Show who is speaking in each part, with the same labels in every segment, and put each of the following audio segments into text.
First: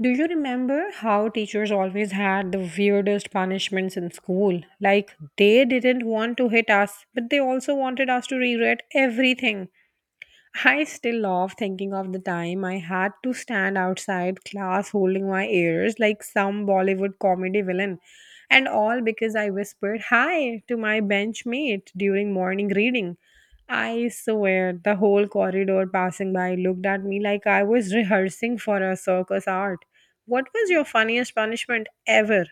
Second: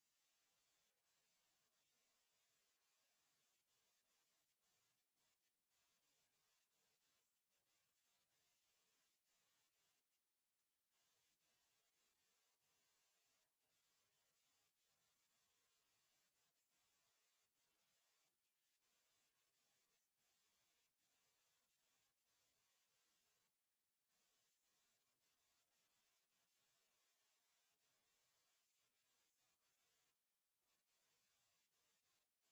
Speaker 1: Do you remember how teachers always had the weirdest punishments in school? Like, they didn't want to hit us, but they also wanted us to regret everything. I still love thinking of the time I had to stand outside class holding my ears like some Bollywood comedy villain, and all because I whispered hi to my benchmate during morning reading. I swear the whole corridor passing by looked at me like I was rehearsing for a circus art. What was your funniest punishment ever?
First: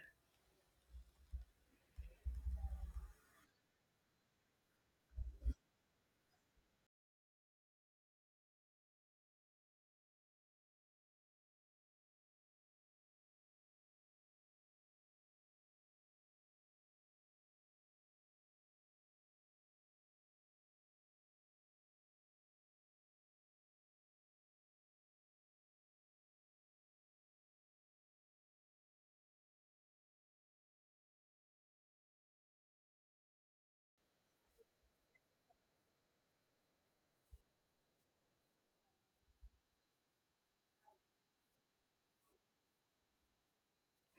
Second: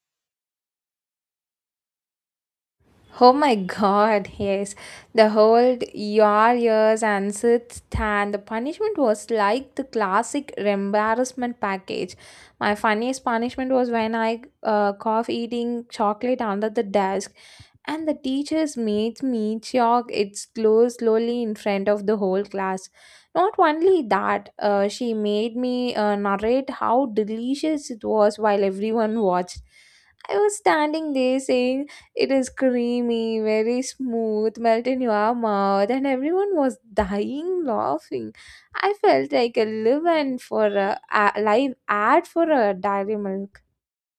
Speaker 2: Oh my god, yes. The whole your years and sit and the punishment was like the classic embarrassment package. My funniest punishment was when I cough eating chocolate under the desk and the teachers made me chalk it slow slowly in front of the whole class. Not only that, she made me narrate how delicious it was while everyone watched. I was standing there saying it is creamy, very smooth, melt in your mouth, and everyone was dying laughing. I felt like a live and for a live ad for a dairy milk.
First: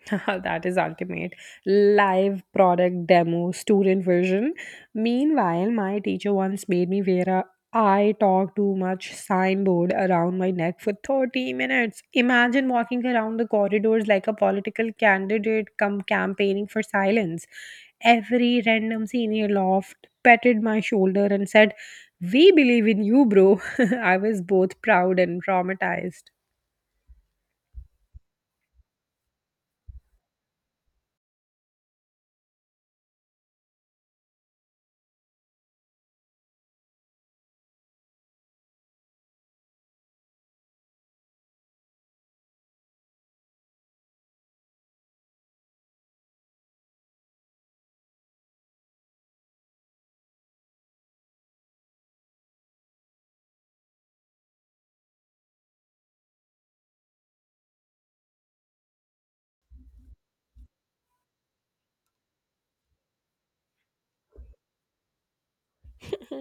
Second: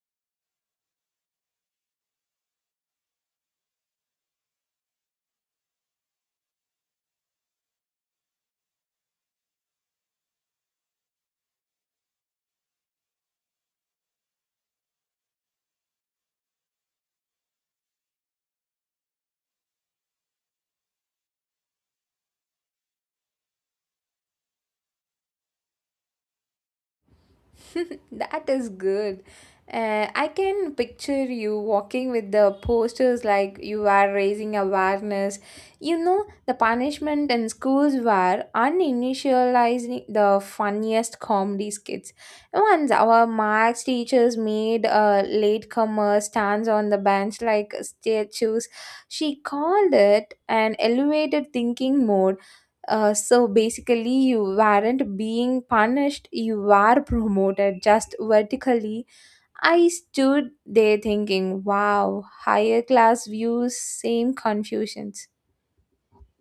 Speaker 1: That is ultimate. Live product demo, student version. Meanwhile, my teacher once made me wear a I talk too much signboard around my neck for 30 minutes. Imagine walking around the corridors like a political candidate come campaigning for silence. Every random senior laughed, patted my shoulder, and said, We believe in you, bro. I was both proud and traumatized.
Speaker 2: That is good. I can picture you walking with the posters like you are raising awareness. You know, the punishment in schools were uninitializing the funniest comedy skits. Once our marks teachers made a latecomer stands on the bench like statues, she called it an elevated thinking mode, so basically, you weren't being punished, you were promoted just vertically. I stood there thinking, wow, higher class views, same confusions.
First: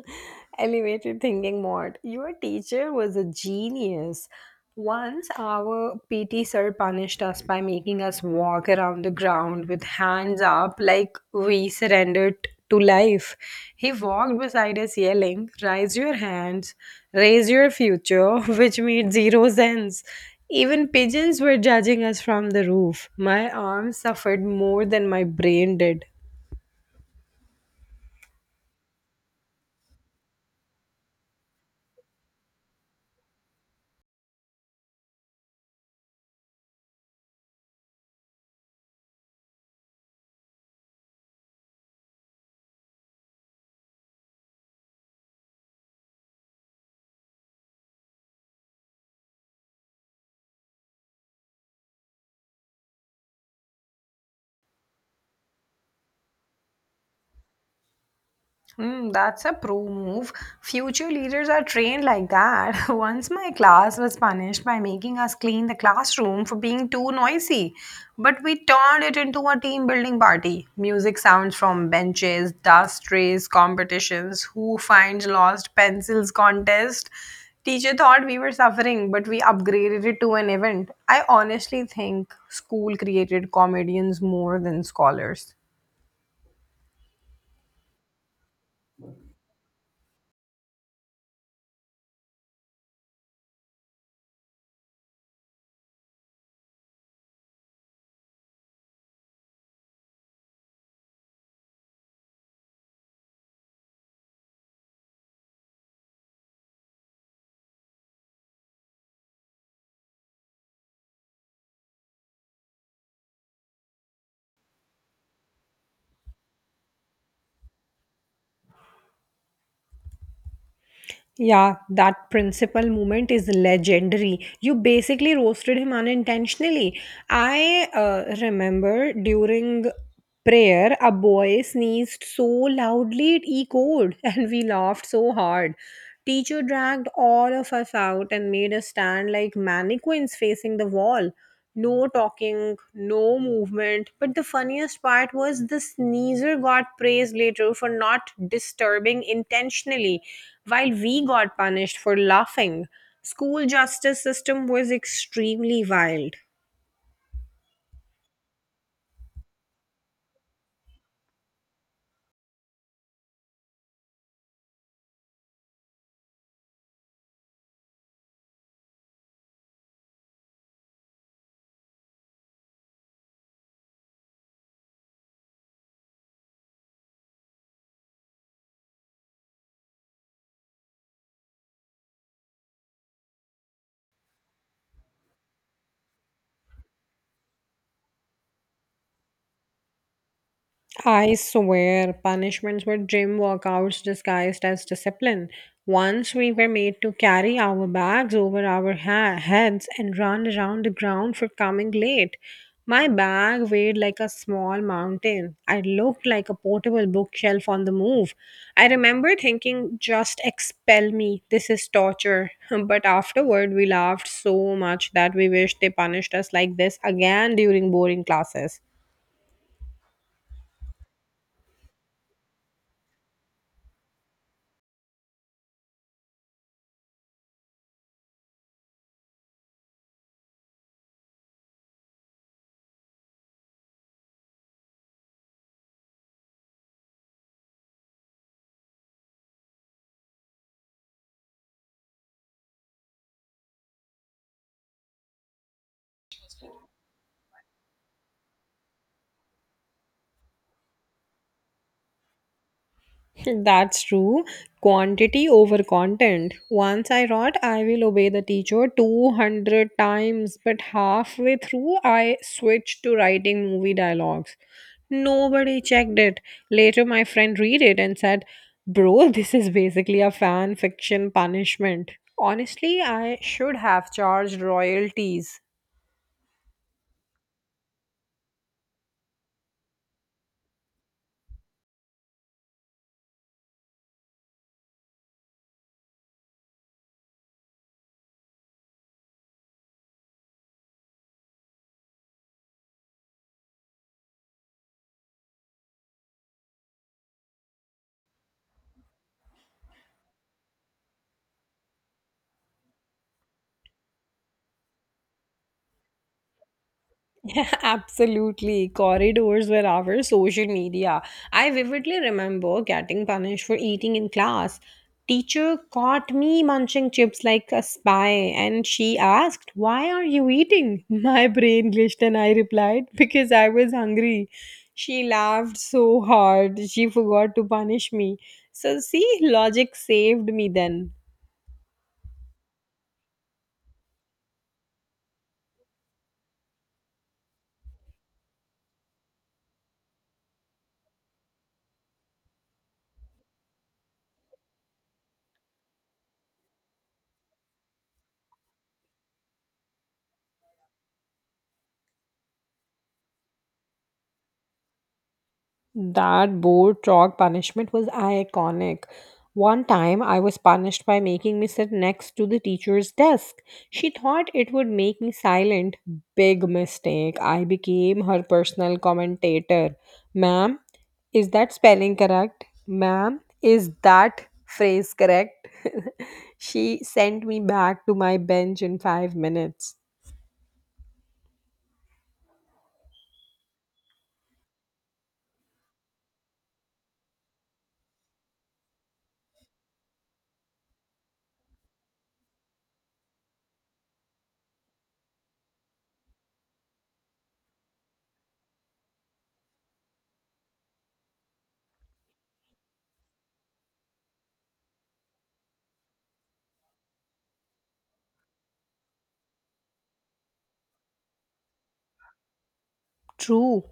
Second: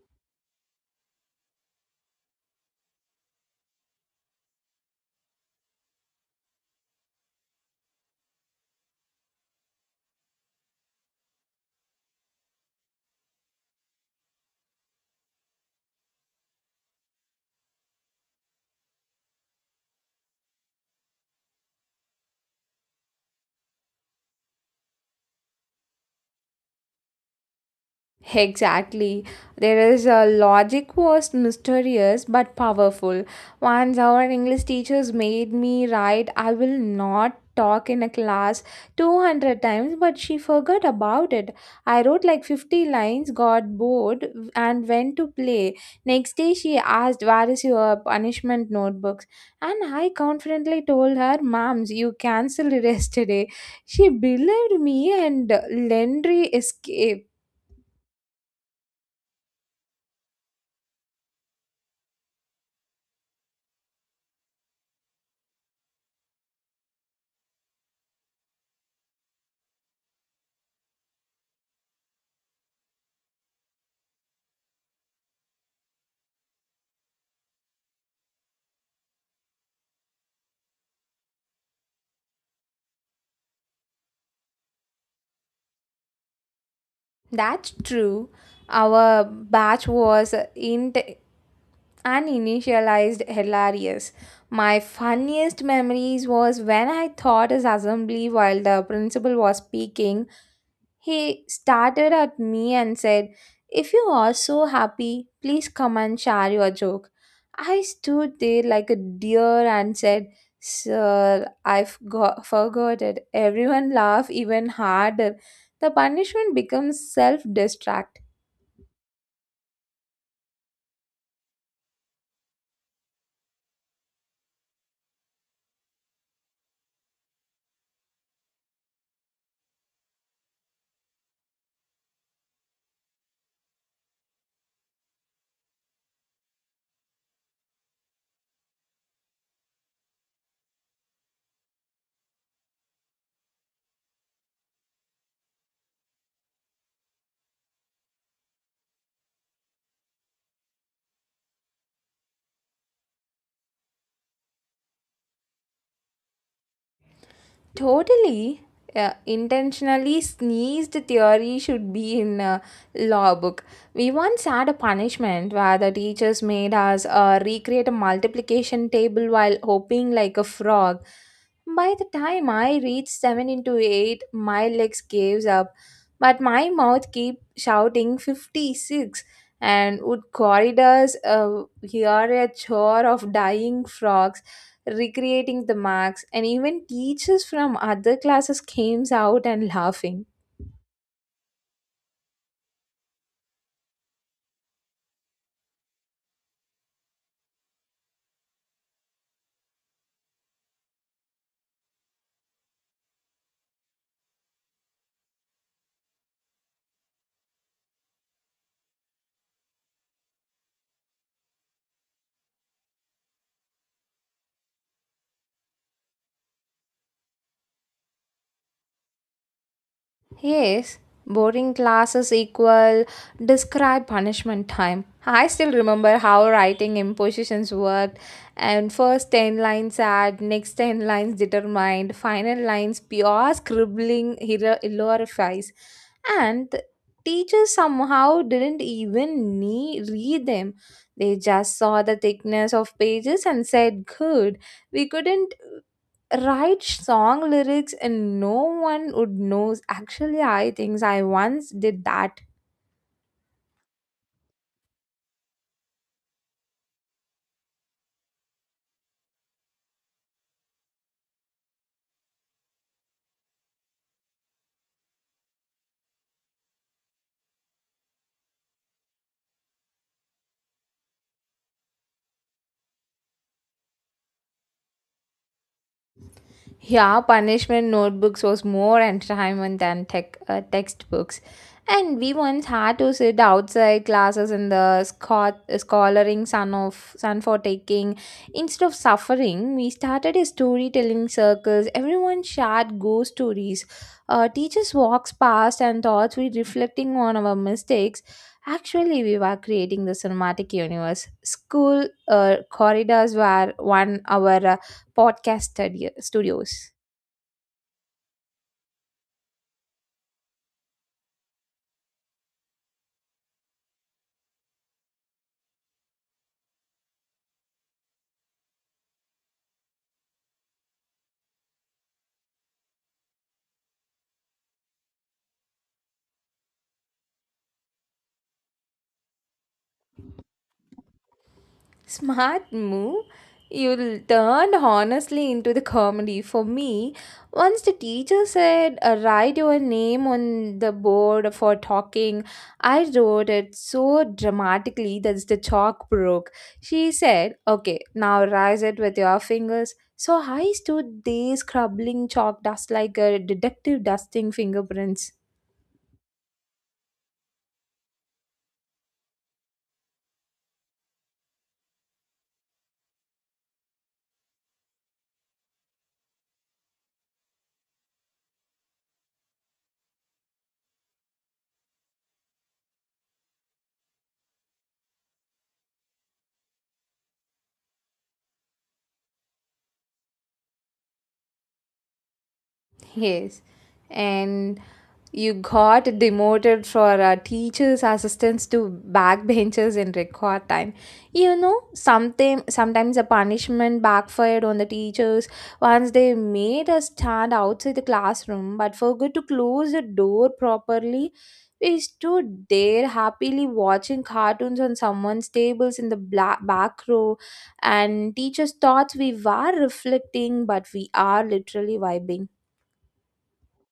Speaker 1: Elevated thinking mode. Your teacher was a genius. Once our PT sir punished us by making us walk around the ground with hands up like we surrendered to life. He walked beside us yelling, Raise your hands, raise your future, which made zero sense. Even pigeons were judging us from the roof. My arms suffered more than my brain did.
Speaker 2: Exactly. There is a logic was mysterious but powerful. Once our English teachers made me write, I will not talk in a class 200 times, but she forgot about it. I wrote like 50 lines, got bored, and went to play. Next day, she asked, where is your punishment notebooks? And I confidently told her, ma'ams, you cancelled yesterday. She believed me, and Lendry escaped.
Speaker 1: Hmm, that's a pro move. Future leaders are trained like that. Once my class was punished by making us clean the classroom for being too noisy, but we turned it into a team building party. Music sounds from benches, dust race competitions, who finds lost pencils contest. Teacher thought we were suffering, but we upgraded it to an event. I honestly think school created comedians more than scholars.
Speaker 2: That's true. Our batch was in uninitialized hilarious. My funniest memories was when I taught his assembly while the principal was speaking. He started at me and said, if you are so happy, please come and share your joke. I stood there like a deer and said, sir, forgot it. Everyone laughed even harder. The punishment becomes self destruct.
Speaker 1: Yeah, that principal moment is legendary. You basically roasted him unintentionally. I remember during prayer, a boy sneezed so loudly it echoed, and we laughed so hard. Teacher dragged all of us out and made us stand like mannequins facing the wall. No talking, no movement. But the funniest part was the sneezer got praised later for not disturbing intentionally, while we got punished for laughing. School justice system was extremely wild.
Speaker 2: Totally. Intentionally sneezed theory should be in a law book. We once had a punishment where the teachers made us recreate a multiplication table while hopping like a frog. By the time I reached 7 into 8, my legs gave up, but my mouth kept shouting 56, and would corridors hear a chore of dying frogs recreating the marks, and even teachers from other classes came out and laughing.
Speaker 1: I swear, punishments were gym workouts disguised as discipline. Once we were made to carry our bags over our heads and run around the ground for coming late. My bag weighed like a small mountain. I looked like a portable bookshelf on the move. I remember thinking, just expel me. This is torture. But afterward, we laughed so much that we wished they punished us like this again during boring classes.
Speaker 2: Yes, boring classes equal describe punishment time. I still remember how writing impositions worked, and first 10 lines add, next 10 lines determined, final lines pure scribbling glorifies. And the teachers somehow didn't even read them. They just saw the thickness of pages and said, good. We couldn't write song lyrics and no one would knows. Actually, I think I once did that.
Speaker 1: That's true. Quantity over content. Once I wrote, I will obey the teacher 200 times, but halfway through, I switched to writing movie dialogues. Nobody checked it. Later, my friend read it and said, Bro, this is basically a fan fiction punishment. Honestly, I should have charged royalties.
Speaker 2: Yeah, punishment notebooks was more entertainment than textbooks. And we once had to sit outside classes in the scholaring sun of sun for taking. Instead of suffering, we started a storytelling circles. Everyone shared ghost stories. Teachers walks past and thought we reflecting on our mistakes. Actually, we were creating the cinematic universe. School corridors were 1 hour podcast studios.
Speaker 1: Yeah, absolutely. Corridors were our social media. I vividly remember getting punished for eating in class. Teacher caught me munching chips like a spy and she asked, Why are you eating? My brain glitched and I replied, Because I was hungry. She laughed so hard, she forgot to punish me. So, see, logic saved me then.
Speaker 2: Smart move. You turned honestly into the comedy. For me, once the teacher said, write your name on the board for talking, I wrote it so dramatically that the chalk broke. She said, okay, now rise it with your fingers. So I stood there scrubbing chalk dust like a detective dusting fingerprints.
Speaker 1: That board chalk punishment was iconic. One time I was punished by making me sit next to the teacher's desk. She thought it would make me silent. Big mistake. I became her personal commentator. Ma'am, is that spelling correct? Ma'am, is that phrase correct? She sent me back to my bench in 5 minutes.
Speaker 2: Yes, and you got demoted for teachers' assistants to backbenchers in record time. You know, something sometimes the punishment backfired on the teachers once they made us stand outside the classroom, but forgot to close the door properly. We stood there happily watching cartoons on someone's tables in the back row, and teachers thought we were reflecting, but we are literally vibing.
Speaker 1: True.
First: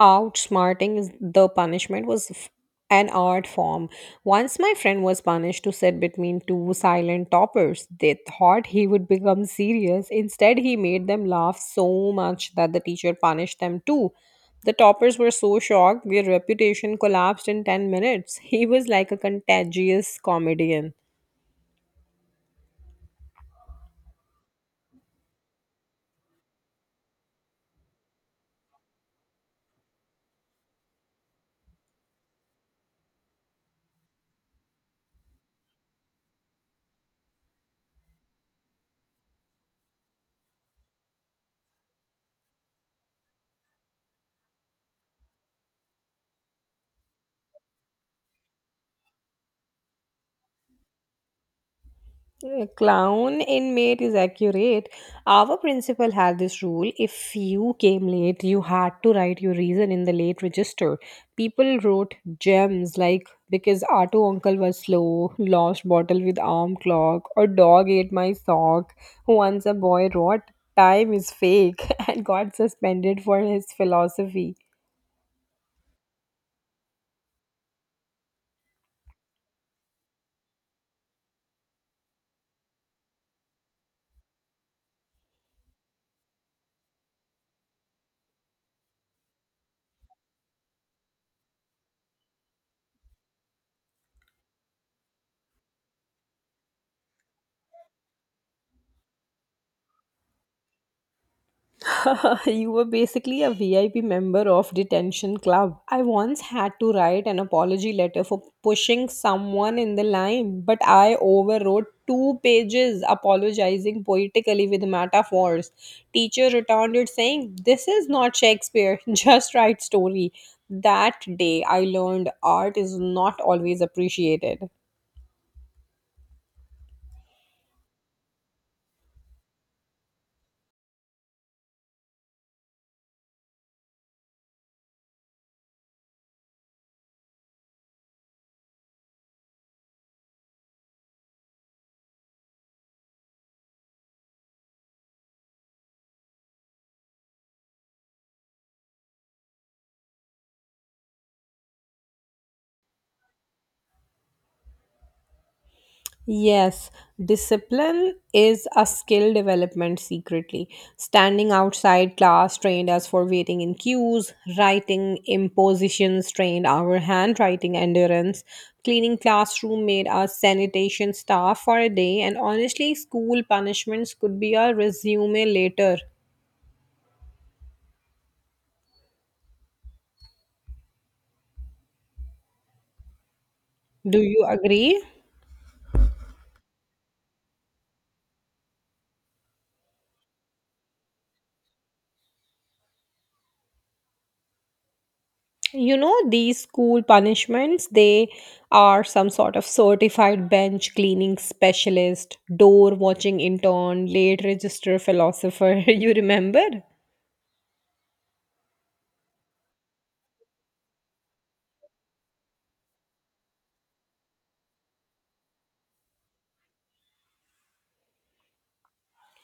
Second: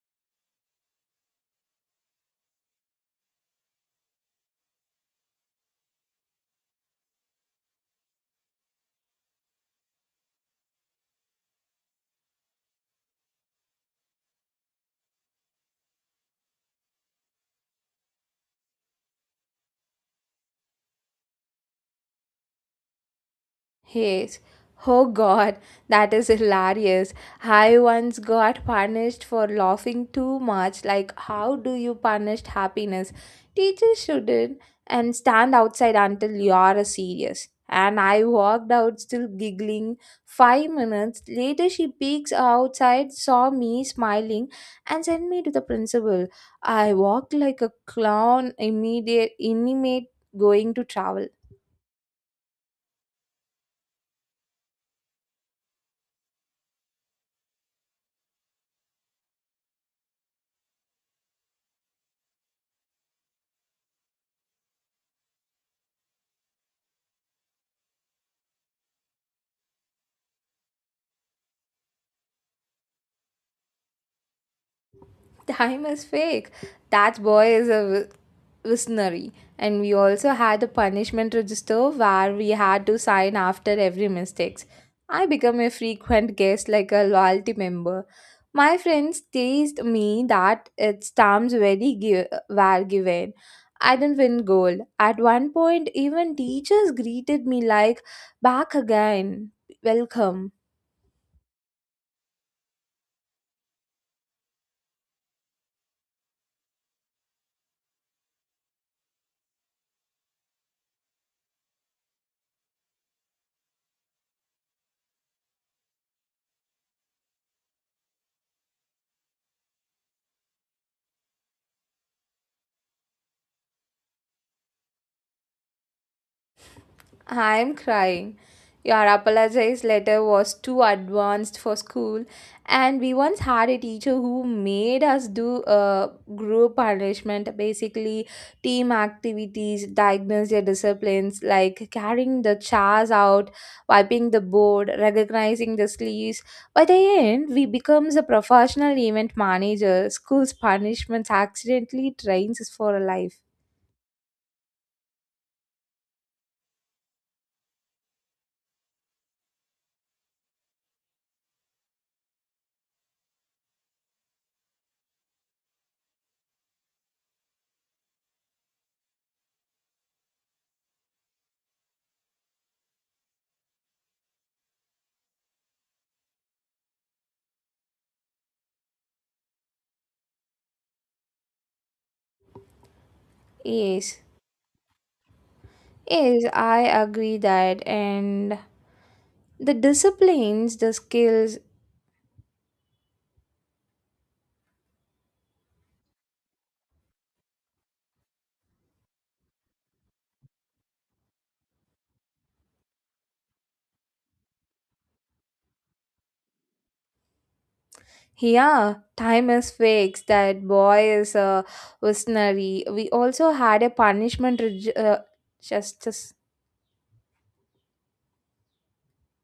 Speaker 1: Outsmarting is the punishment was an art form. Once my friend was punished to sit between two silent toppers. They thought he would become serious. Instead, he made them laugh so much that the teacher punished them too. The toppers were so shocked their reputation collapsed in 10 minutes. He was like a contagious comedian.
Speaker 2: Yes. Oh god, that is hilarious. I once got punished for laughing too much. Like, how do you punish happiness? Teachers shouldn't and stand outside until you're serious. And I walked out still giggling. 5 minutes later, she peeks outside, saw me smiling, and sent me to the principal. I walked like a clown, immediate, intimate, going to travel.
Speaker 1: Clown inmate is accurate. Our principal had this rule if you came late, you had to write your reason in the late register. People wrote gems like because auto uncle was slow, lost bottle with arm clock, or dog ate my sock. Once a boy wrote time is fake and got suspended for his philosophy.
Speaker 2: Time is fake. That boy is a visionary. And we also had a punishment register where we had to sign after every mistakes. I become a frequent guest like a loyalty member. My friends teased me that its terms very were given. I didn't win gold. At one point, even teachers greeted me like, back again, welcome.
Speaker 1: You were basically a VIP member of detention club. I once had to write an apology letter for pushing someone in the line, but I overwrote two pages apologizing poetically with metaphors. Teacher returned it saying, "This is not Shakespeare. Just write story." That day I learned art is not always appreciated.
Speaker 2: I'm crying. Your apologize letter was too advanced for school, and we once had a teacher who made us do group punishment, basically team activities, diagnose your disciplines like carrying the chairs out, wiping the board, recognizing the sleeves. By the end, we becomes a professional event manager. School's punishments accidentally trains us for life.
Speaker 1: Yes, discipline is a skill development secretly. Standing outside class trained us for waiting in queues, writing impositions trained our handwriting endurance, cleaning classroom made us sanitation staff for a day, and honestly, school punishments could be a resume later.
Speaker 2: Yes,
Speaker 1: Do you agree?
Speaker 2: yes, I agree that, and the disciplines, the skills.
Speaker 1: You know, these school punishments, they are some sort of certified bench cleaning specialist, door watching intern, late register philosopher. You remember?
Speaker 2: Yeah, time is fixed. That boy is a visionary. We also had a punishment justice.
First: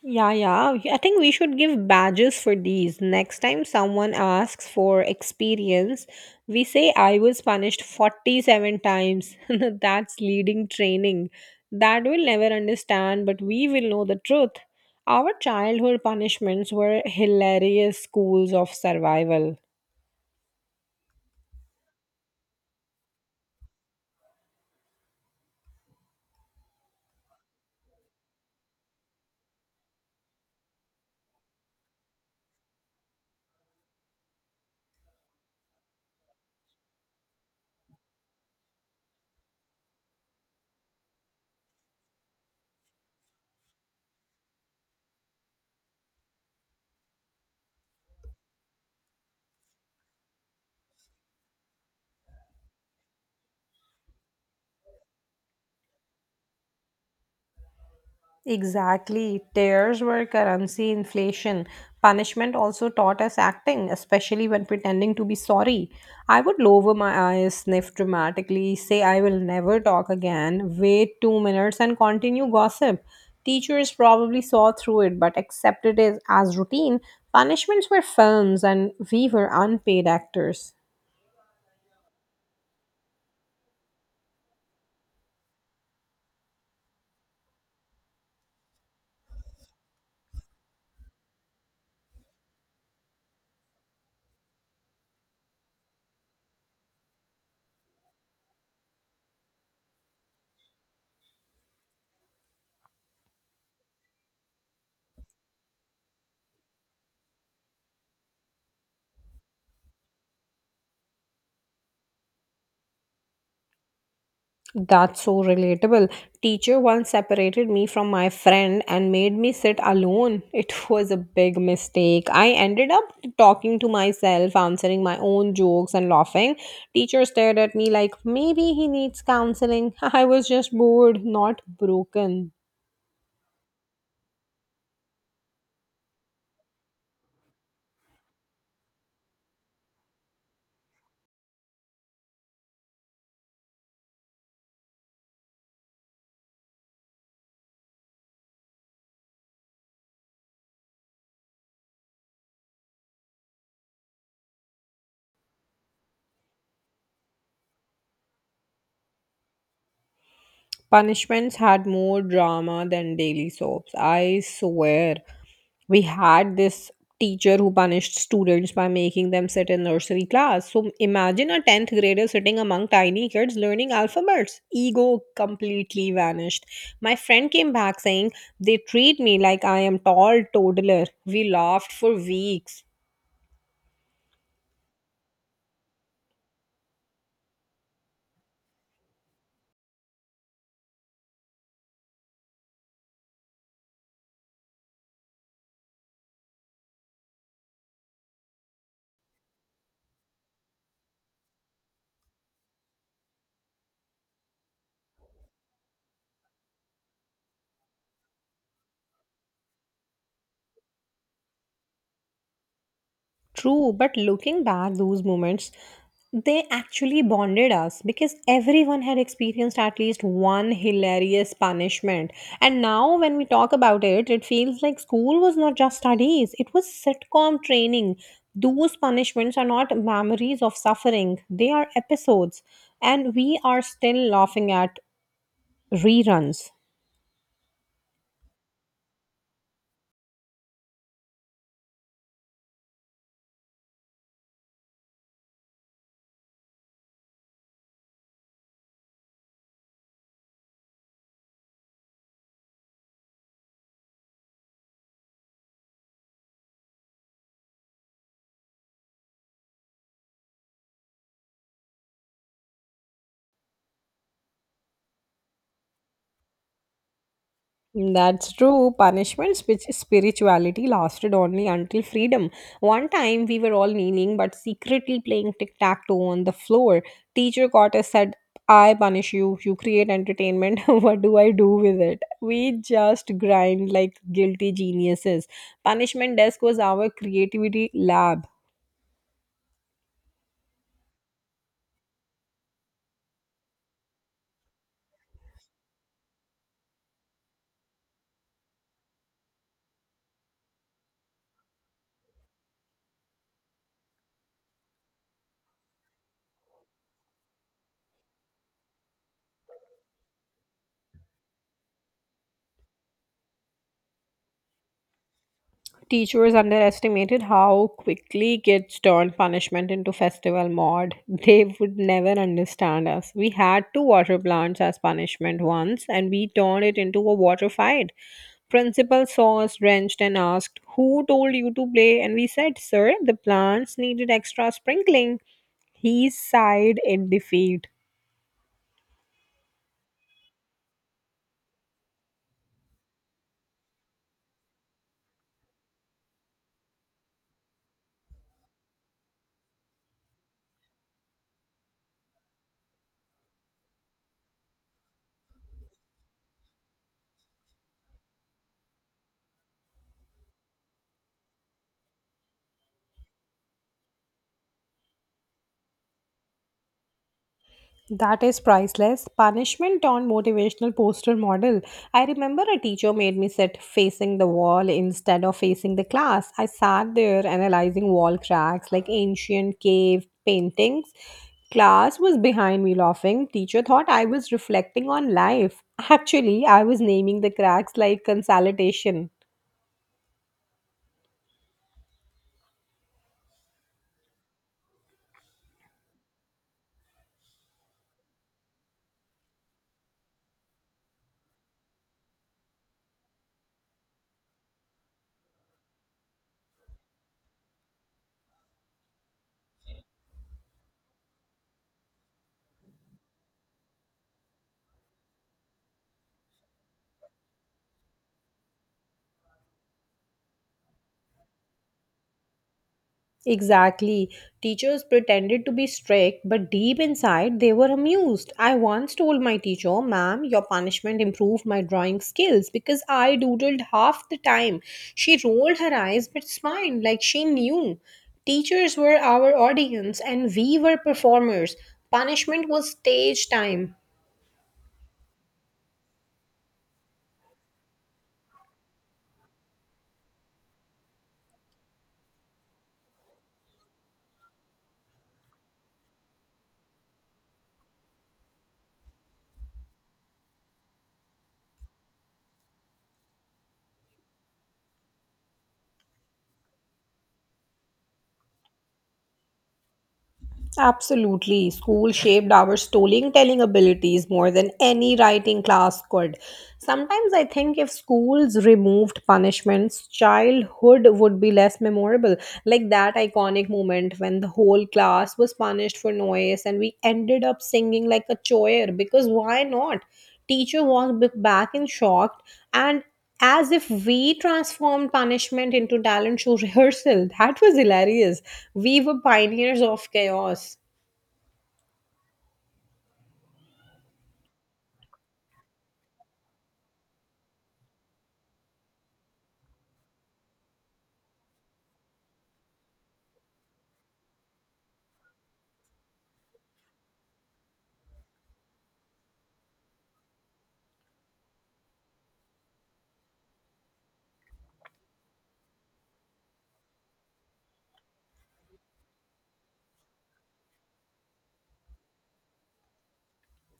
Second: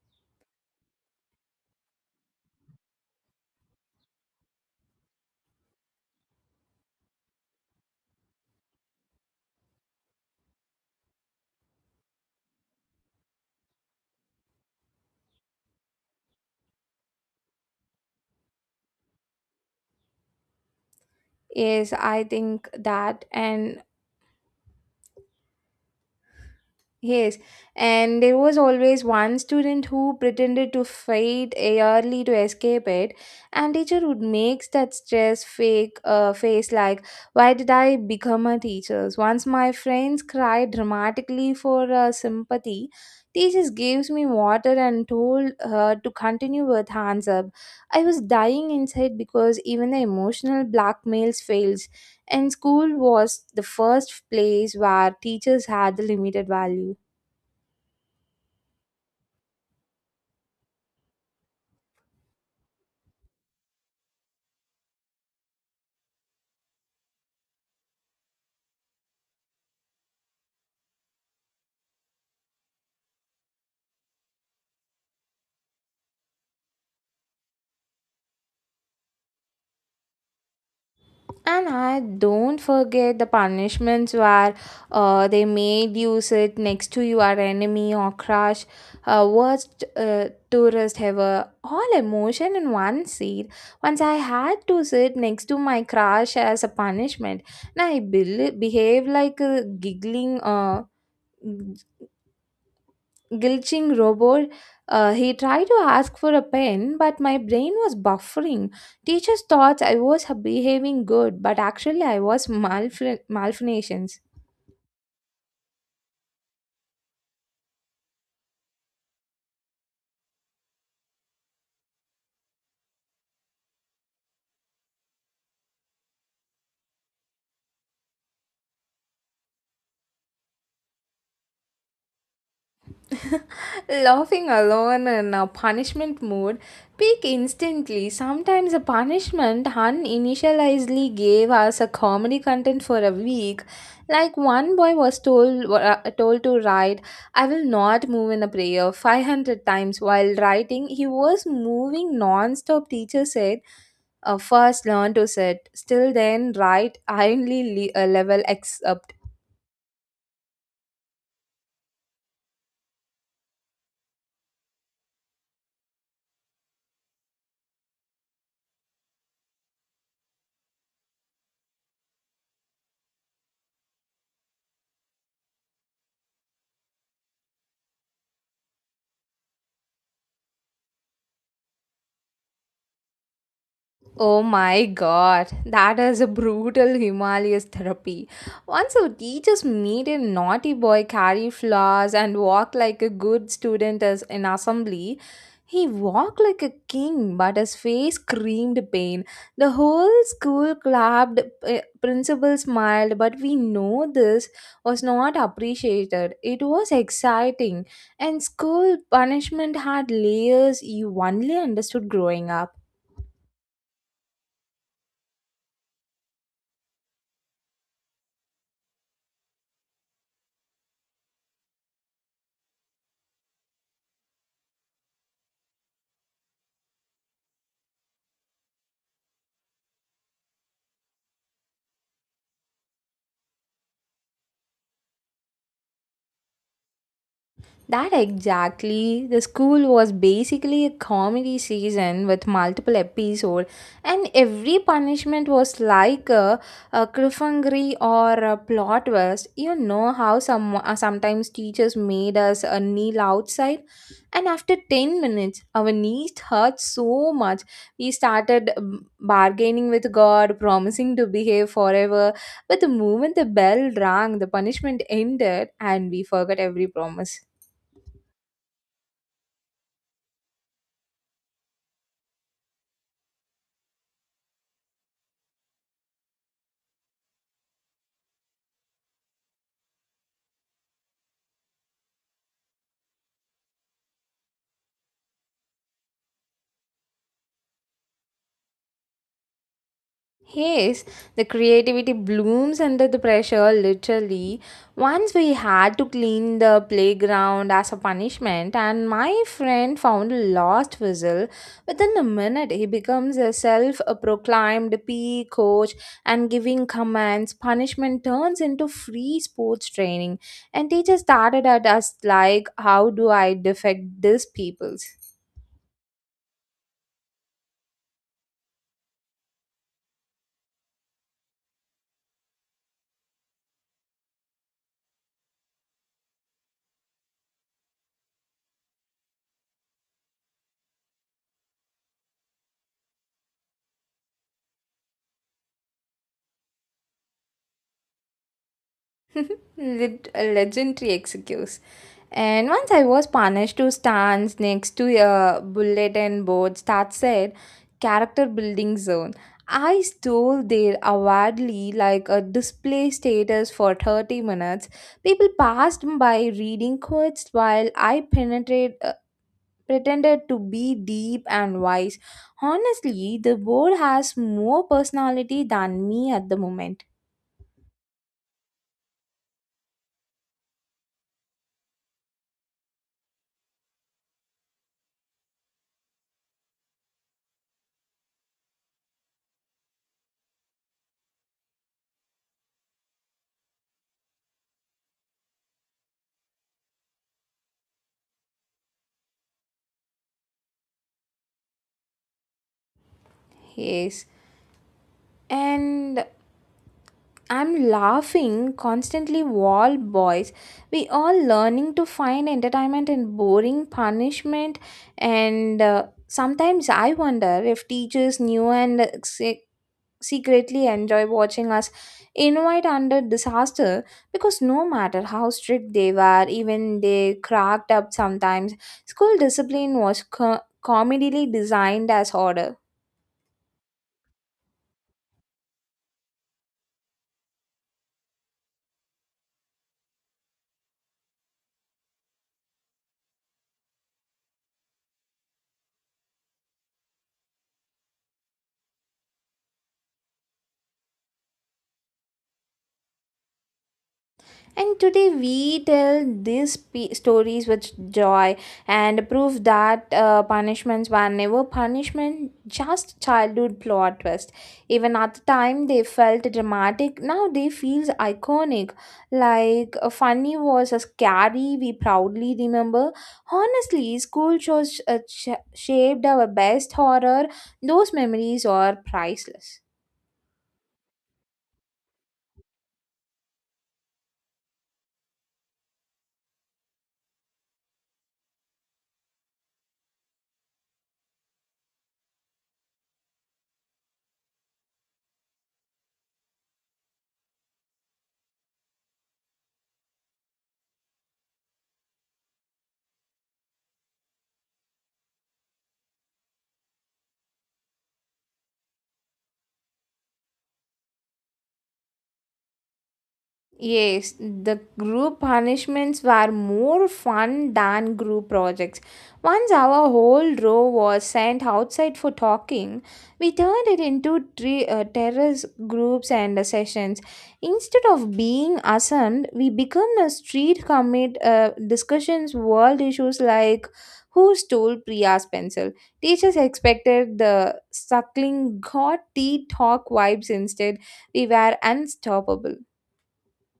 Speaker 1: Yeah, yeah. I think we should give badges for these. Next time someone asks for experience, we say, I was punished 47 times. That's leading training. That will never understand, but we will know the truth. Our childhood punishments were hilarious schools of survival.
Speaker 2: Yes, I think that. And yes, and there was always one student who pretended to fight early to escape it, and teacher would make that stress fake face like, "Why did I become a teacher?" Once my friends cried dramatically for sympathy. Teachers gave me water and told her to continue with hands up. I was dying inside because even the emotional blackmails fails, and school was the first place where teachers had the limited value.
Speaker 1: Exactly. Tears were currency inflation. Punishment also taught us acting, especially when pretending to be sorry. I would lower my eyes, sniff dramatically, say I will never talk again, wait 2 minutes, and continue gossip. Teachers probably saw through it but accepted it as routine. Punishments were films, and we were unpaid actors.
Speaker 2: And I don't forget the punishments where they made you sit next to your enemy or crush, worst tourist ever. All emotion in one seat. Once I had to sit next to my crush as a punishment, and I behaved like a giggling glitching robot. He tried to ask for a pen, but my brain was buffering. Teachers thought I was behaving good, but actually I was malfunctioning.
Speaker 1: That's so relatable. Teacher once separated me from my friend and made me sit alone. It was a big mistake. I ended up talking to myself, answering my own jokes and laughing. Teacher stared at me like maybe he needs counseling. I was just bored, not broken.
Speaker 2: Laughing alone in a punishment mode, peak instantly. Sometimes a punishment Han initially gave us a comedy content for a week. Like one boy was told to write, "I will not move in a prayer" 500 times while writing. He was moving non-stop. Teacher said, "First learn to sit, still then write." Ironly level X up.
Speaker 1: Punishments had more drama than daily soaps. I swear, we had this teacher who punished students by making them sit in nursery class, so imagine a 10th grader sitting among tiny kids learning alphabets, ego completely vanished. My friend came back saying they treat me like I am tall toddler. We laughed for weeks.
Speaker 2: Oh my god, that is a brutal Himalayas therapy. Once our teachers made a naughty boy carry flowers and walk like a good student as in assembly. He walked like a king, but his face screamed pain. The whole school clapped, principal smiled, but we know this was not appreciated. It was exciting, and school punishment had layers you only understood growing up.
Speaker 1: True, but looking back, those moments they actually bonded us because everyone had experienced at least one hilarious punishment. And now, when we talk about it, it feels like school was not just studies, it was sitcom training. Those punishments are not memories of suffering, they are episodes, and we are still laughing at reruns.
Speaker 2: That exactly. The school was basically a comedy season with multiple episodes, and every punishment was like a cliffhanger or a plot twist. You know how some sometimes teachers made us kneel outside, and after 10 minutes, our knees hurt so much. We started bargaining with God, promising to behave forever. But the moment the bell rang, the punishment ended, and we forgot every promise.
Speaker 1: That's true. Punishment spirituality lasted only until freedom. One time we were all kneeling but secretly playing tic tac toe on the floor. Teacher caught us, said, I punish you, you create entertainment. What do I do with it? We just grind like guilty geniuses. Punishment desk was our creativity lab.
Speaker 2: Yes, the creativity blooms under the pressure, literally. Once we had to clean the playground as a punishment, and my friend found a lost whistle. Within a minute, he becomes a self proclaimed PE coach and giving commands. Punishment turns into free sports training, and teachers started at us like, how do I defect these peoples?
Speaker 1: Teachers underestimated how quickly kids turned punishment into festival mode. They would never understand us. We had two water plants as punishment once, and we turned it into a water fight. Principal saw us drenched and asked, Who told you to play? And we said, Sir, the plants needed extra sprinkling. He sighed in defeat.
Speaker 2: A legendary excuse. And once I was punished to stand next to a bulletin board that said character building zone. I stole there awardly like a display status for 30 minutes. People passed by reading quotes while I pretended to be deep and wise. Honestly, the board has more personality than me at the moment.
Speaker 1: That is priceless. Punishment on motivational poster model. I remember a teacher made me sit facing the wall instead of facing the class. I sat there analyzing wall cracks like ancient cave paintings. Class was behind me laughing. Teacher thought I was reflecting on life. Actually, I was naming the cracks like consolidation.
Speaker 2: Yes. And I'm laughing constantly wall boys. We all learning to find entertainment in boring punishment, and sometimes I wonder if teachers knew and secretly enjoy watching us invite under disaster because no matter how strict they were even they cracked up sometimes. School discipline was comedily designed as order.
Speaker 1: Exactly. Teachers pretended to be strict, but deep inside they were amused. I once told my teacher, Ma'am, your punishment improved my drawing skills because I doodled half the time. She rolled her eyes but smiled like she knew. Teachers were our audience and we were performers. Punishment was stage time.
Speaker 2: And today we tell these pe stories with joy and prove that punishments were never punishment, just childhood plot twist. Even at the time they felt dramatic, now they feel iconic. Like funny was a scary we proudly remember. Honestly, school shows shaped our best horror. Those memories are priceless.
Speaker 1: Absolutely. School shaped our storytelling abilities more than any writing class could. Sometimes I think if schools removed punishments, childhood would be less memorable. Like that iconic moment when the whole class was punished for noise and we ended up singing like a choir because why not? Teacher walked back in shock and as if we transformed punishment into talent show rehearsal. That was hilarious. We were pioneers of chaos.
Speaker 2: Yes, the group punishments were more fun than group projects. Once our whole row was sent outside for talking, we turned it into three terrace groups and sessions. Instead of being assumed, we become a street commit discussions world issues like who stole Priya's pencil. Teachers expected the suckling god tea talk vibes instead. We were unstoppable.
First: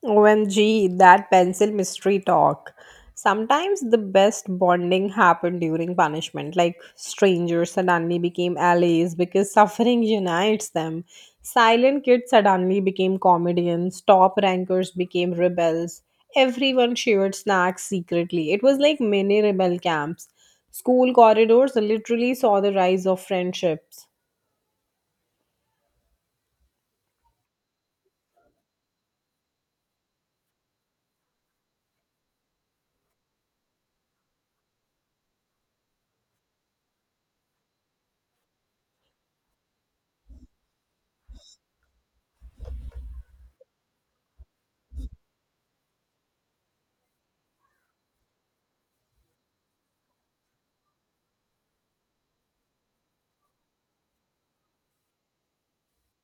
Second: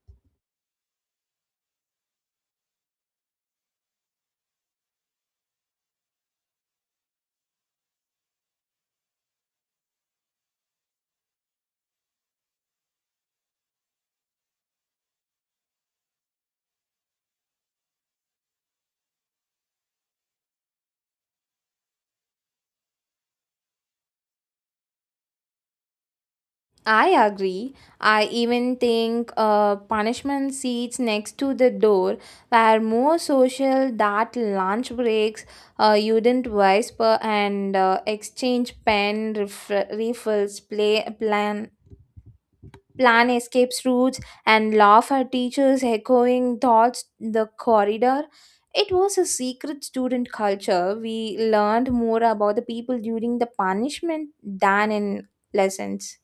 Speaker 1: OMG, that pencil mystery talk. Sometimes the best bonding happened during punishment, like strangers suddenly became allies because suffering unites them. Silent kids suddenly became comedians, top rankers became rebels. Everyone shared snacks secretly. It was like mini rebel camps. School corridors literally saw the rise of friendships.
Speaker 2: I agree. I even think punishment seats next to the door were more social that lunch breaks, you didn't whisper and exchange pen refills, play plan plan escape routes and laugh at teachers echoing thoughts the corridor. It was a secret student culture. We learned more about the people during the punishment than in lessons.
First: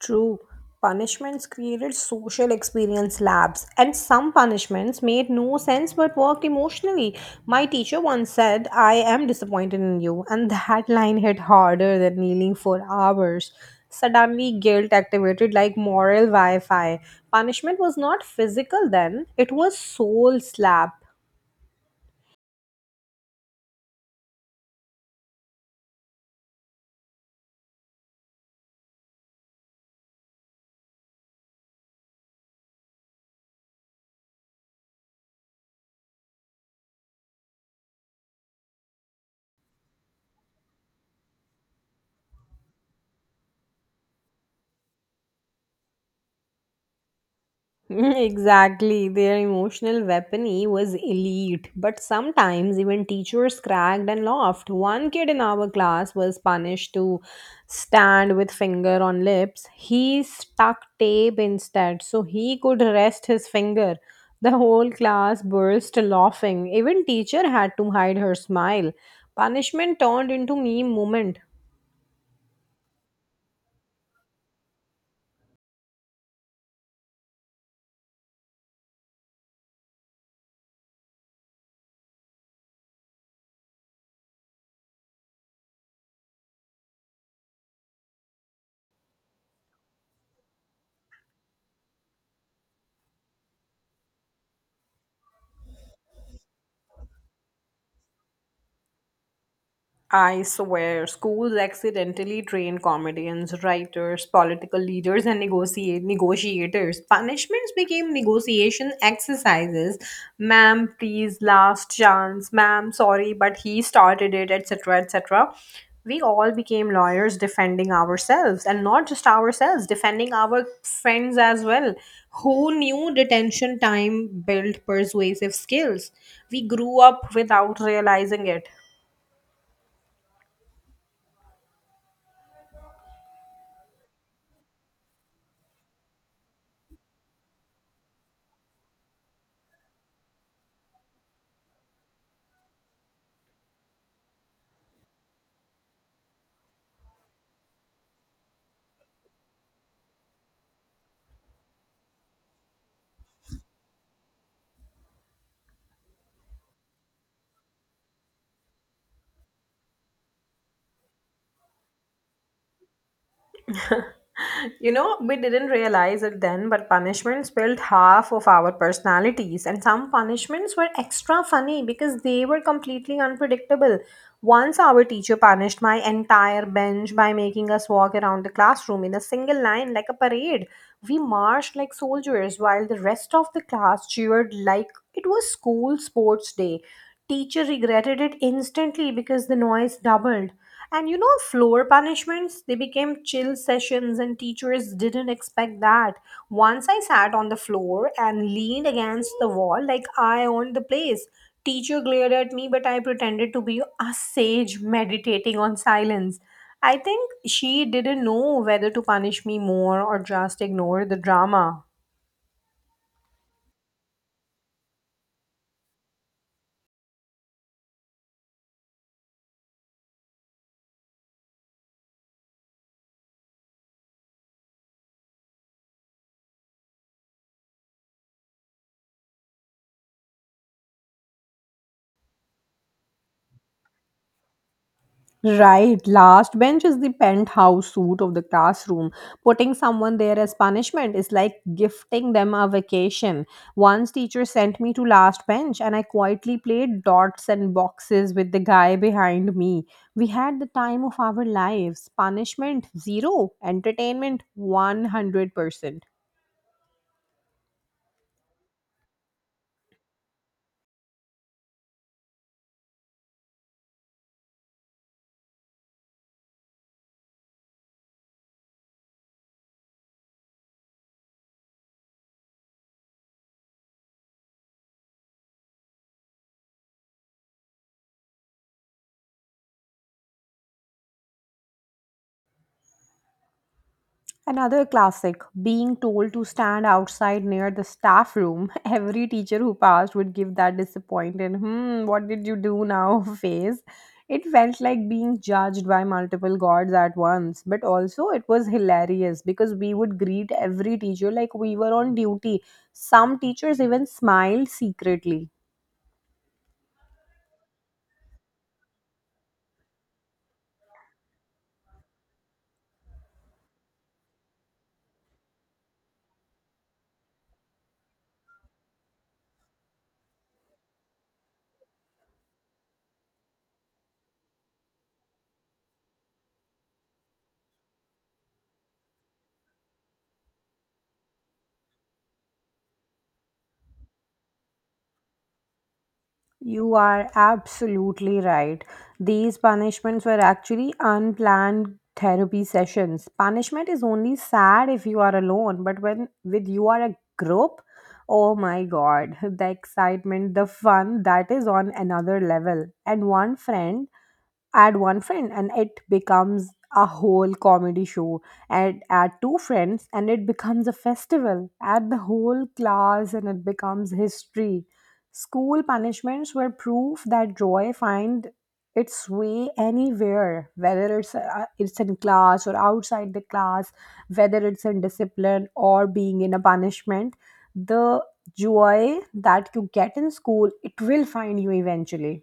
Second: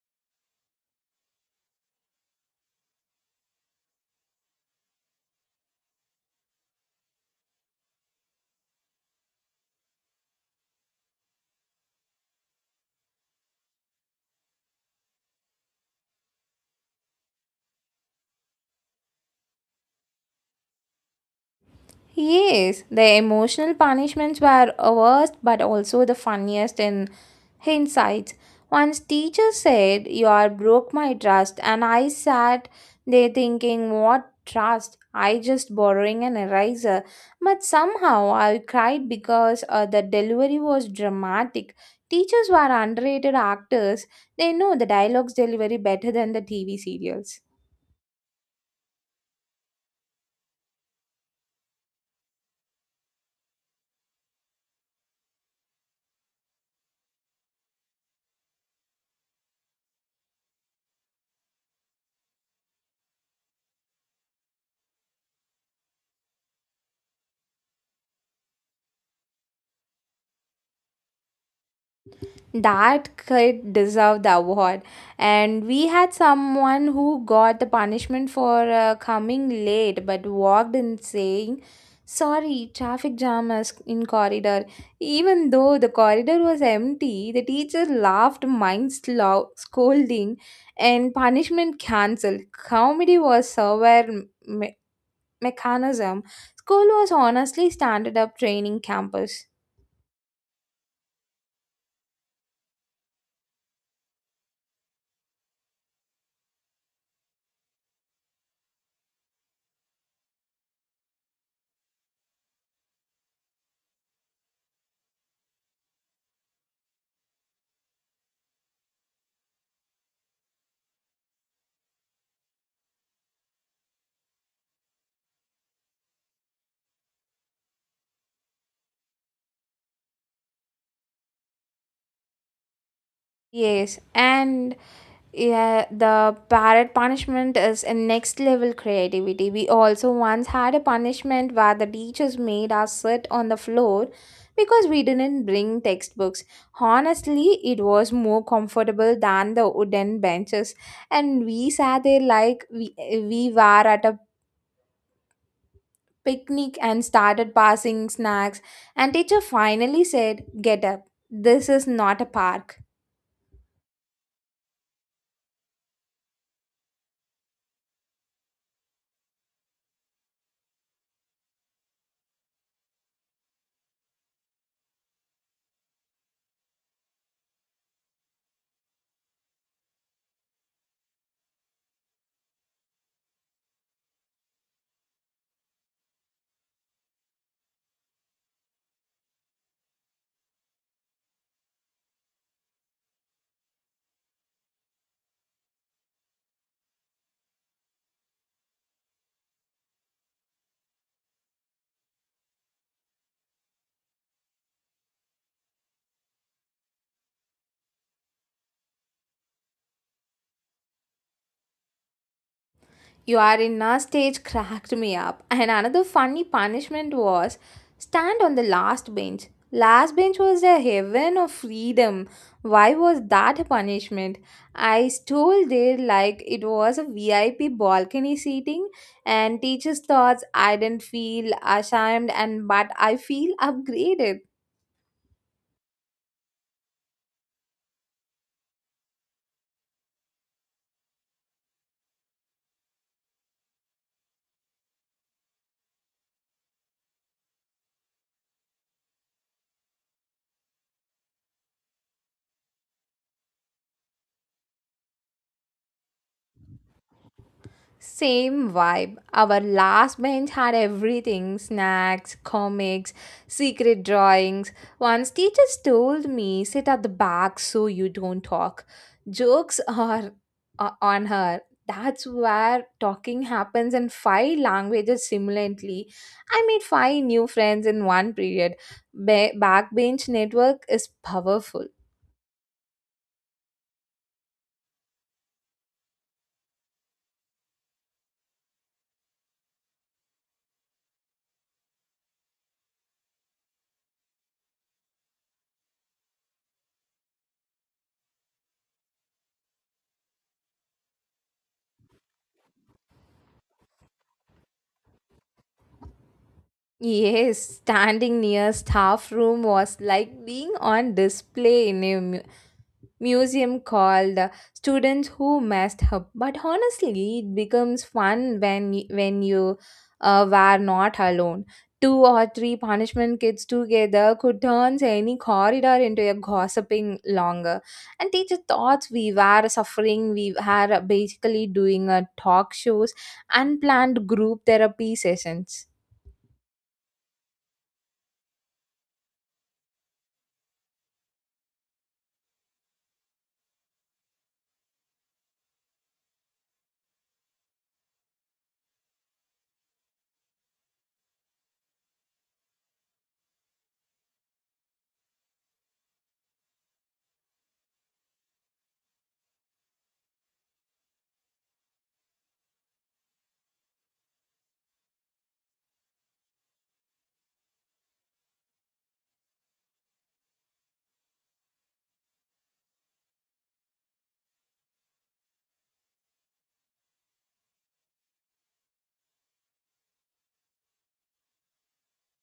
Speaker 1: True. Punishments created social experience labs, and some punishments made no sense but worked emotionally. My teacher once said, I am disappointed in you, and that line hit harder than kneeling for hours. Suddenly, guilt activated like moral Wi Fi. Punishment was not physical then, it was soul slap.
Speaker 2: Yes, the emotional punishments were a worst but also the funniest in hindsight. Once teacher said, you are broke my trust and I sat there thinking what trust? I just borrowing an eraser. But somehow I cried because the delivery was dramatic. Teachers were underrated actors. They know the dialogues delivery better than the TV serials.
Speaker 1: Exactly. Their emotional weaponry was elite, but sometimes even teachers cracked and laughed. One kid in our class was punished to stand with finger on lips. He stuck tape instead, so he could rest his finger. The whole class burst laughing. Even teacher had to hide her smile. Punishment turned into meme moment.
Speaker 2: That kid deserved the award, and we had someone who got the punishment for coming late but walked in saying sorry traffic jam is in corridor even though the corridor was empty. The teacher laughed mind slow scolding, and punishment cancelled comedy was server mechanism. School was honestly standard up training campus.
Speaker 1: I swear, schools accidentally train comedians, writers, political leaders, and negotiate negotiators. Punishments became negotiation exercises. Ma'am, please, last chance. Ma'am, sorry, but he started it, etc., etc. We all became lawyers defending ourselves, and not just ourselves, defending our friends as well. Who knew detention time built persuasive skills? We grew up without realizing it.
Speaker 2: Yes, and yeah, the parrot punishment is a next level creativity. We also once had a punishment where the teachers made us sit on the floor because we didn't bring textbooks. Honestly, it was more comfortable than the wooden benches, and we sat there like we were at a picnic and started passing snacks. And teacher finally said, "Get up. This is not a park."
Speaker 1: You know, we didn't realize it then, but punishments built half of our personalities, and some punishments were extra funny because they were completely unpredictable. Once our teacher punished my entire bench by making us walk around the classroom in a single line like a parade. We marched like soldiers while the rest of the class cheered like it was school sports day. Teacher regretted it instantly because the noise doubled. And you know, floor punishments, they became chill sessions, and teachers didn't expect that. Once I sat on the floor and leaned against the wall like I owned the place. Teacher glared at me, but I pretended to be a sage meditating on silence. I think she didn't know whether to punish me more or just ignore the drama.
Speaker 2: You are in a stage cracked me up. And another funny punishment was stand on the last bench. Last bench was a heaven of freedom. Why was that a punishment? I stood there like it was a VIP balcony seating, and teachers thought I didn't feel ashamed, and but I feel upgraded.
Speaker 1: Right, last bench is the penthouse suite of the classroom. Putting someone there as punishment is like gifting them a vacation. Once teacher sent me to last bench and I quietly played dots and boxes with the guy behind me. We had the time of our lives. Punishment 0, entertainment 100%.
Speaker 2: Same vibe. Our last bench had everything snacks, comics, secret drawings. Once teachers told me, sit at the back so you don't talk. Jokes are on her. That's where talking happens in five languages simultaneously. I made five new friends in one period. Backbench network is powerful.
Speaker 1: Another classic being told to stand outside near the staff room. Every teacher who passed would give that disappointed, hmm, what did you do now face. It felt like being judged by multiple gods at once, but also it was hilarious because we would greet every teacher like we were on duty. Some teachers even smiled secretly.
Speaker 2: Yes, standing near staff room was like being on display in a museum called Students Who Messed Up. But honestly, it becomes fun when when you were not alone. Two or three punishment kids together could turn any corridor into a gossiping longer. And teacher thought we were suffering. We were basically doing a talk shows, unplanned group therapy sessions.
Speaker 1: You are absolutely right. These punishments were actually unplanned therapy sessions. Punishment is only sad if you are alone, but when with you are a group, oh my god, the excitement, the fun that is on another level. And one friend and it becomes a whole comedy show, and add two friends and it becomes a festival, add the whole class and it becomes history. School punishments were proof that joy find its way anywhere, whether it's in class or outside the class, whether it's in discipline or being in a punishment, the joy that you get in school, it will find you eventually.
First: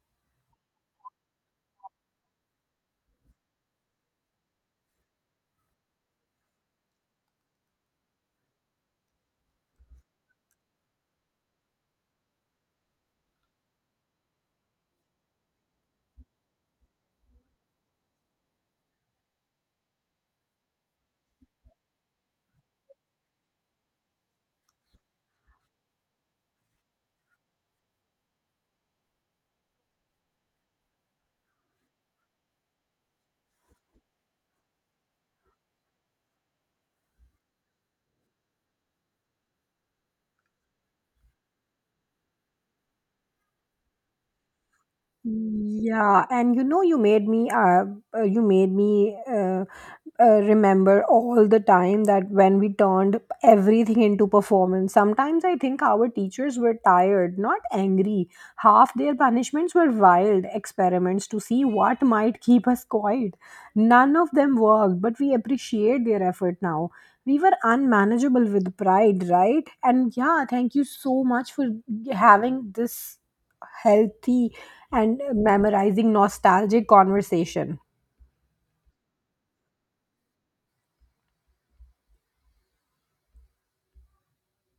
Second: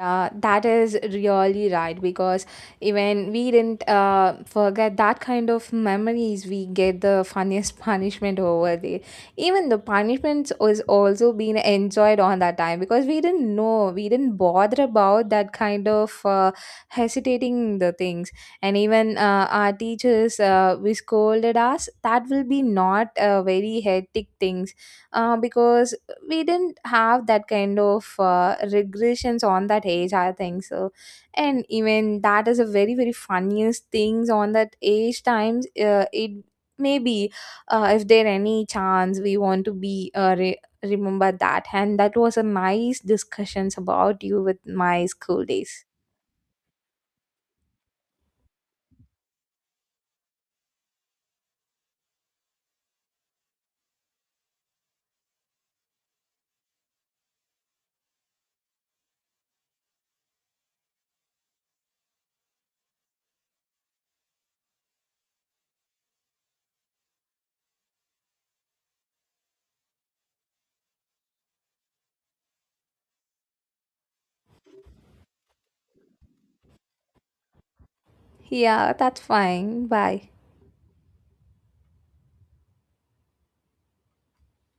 Speaker 2: That is really right because even we didn't forget that kind of memories we get the funniest punishment over there even the punishments was also being enjoyed on that time because we didn't know we didn't bother about that kind of hesitating the things and even our teachers we scolded us that will be not very hectic things because we didn't have that kind of regressions on that age I think so and even that is a very funniest things on that age times it maybe if there any chance we want to be remember that. And that was a nice discussions about you with my school days.
Speaker 1: Yeah, and you know, you made me, uh, you made me uh, remember all the time that when we turned everything into performance. Sometimes I think our teachers were tired, not angry. Half their punishments were wild experiments to see what might keep us quiet. None of them worked, but we appreciate their effort now. We were unmanageable with pride, right? And yeah, thank you so much for having this healthy and memorizing nostalgic conversation.
Speaker 2: Yeah, that's fine. Bye.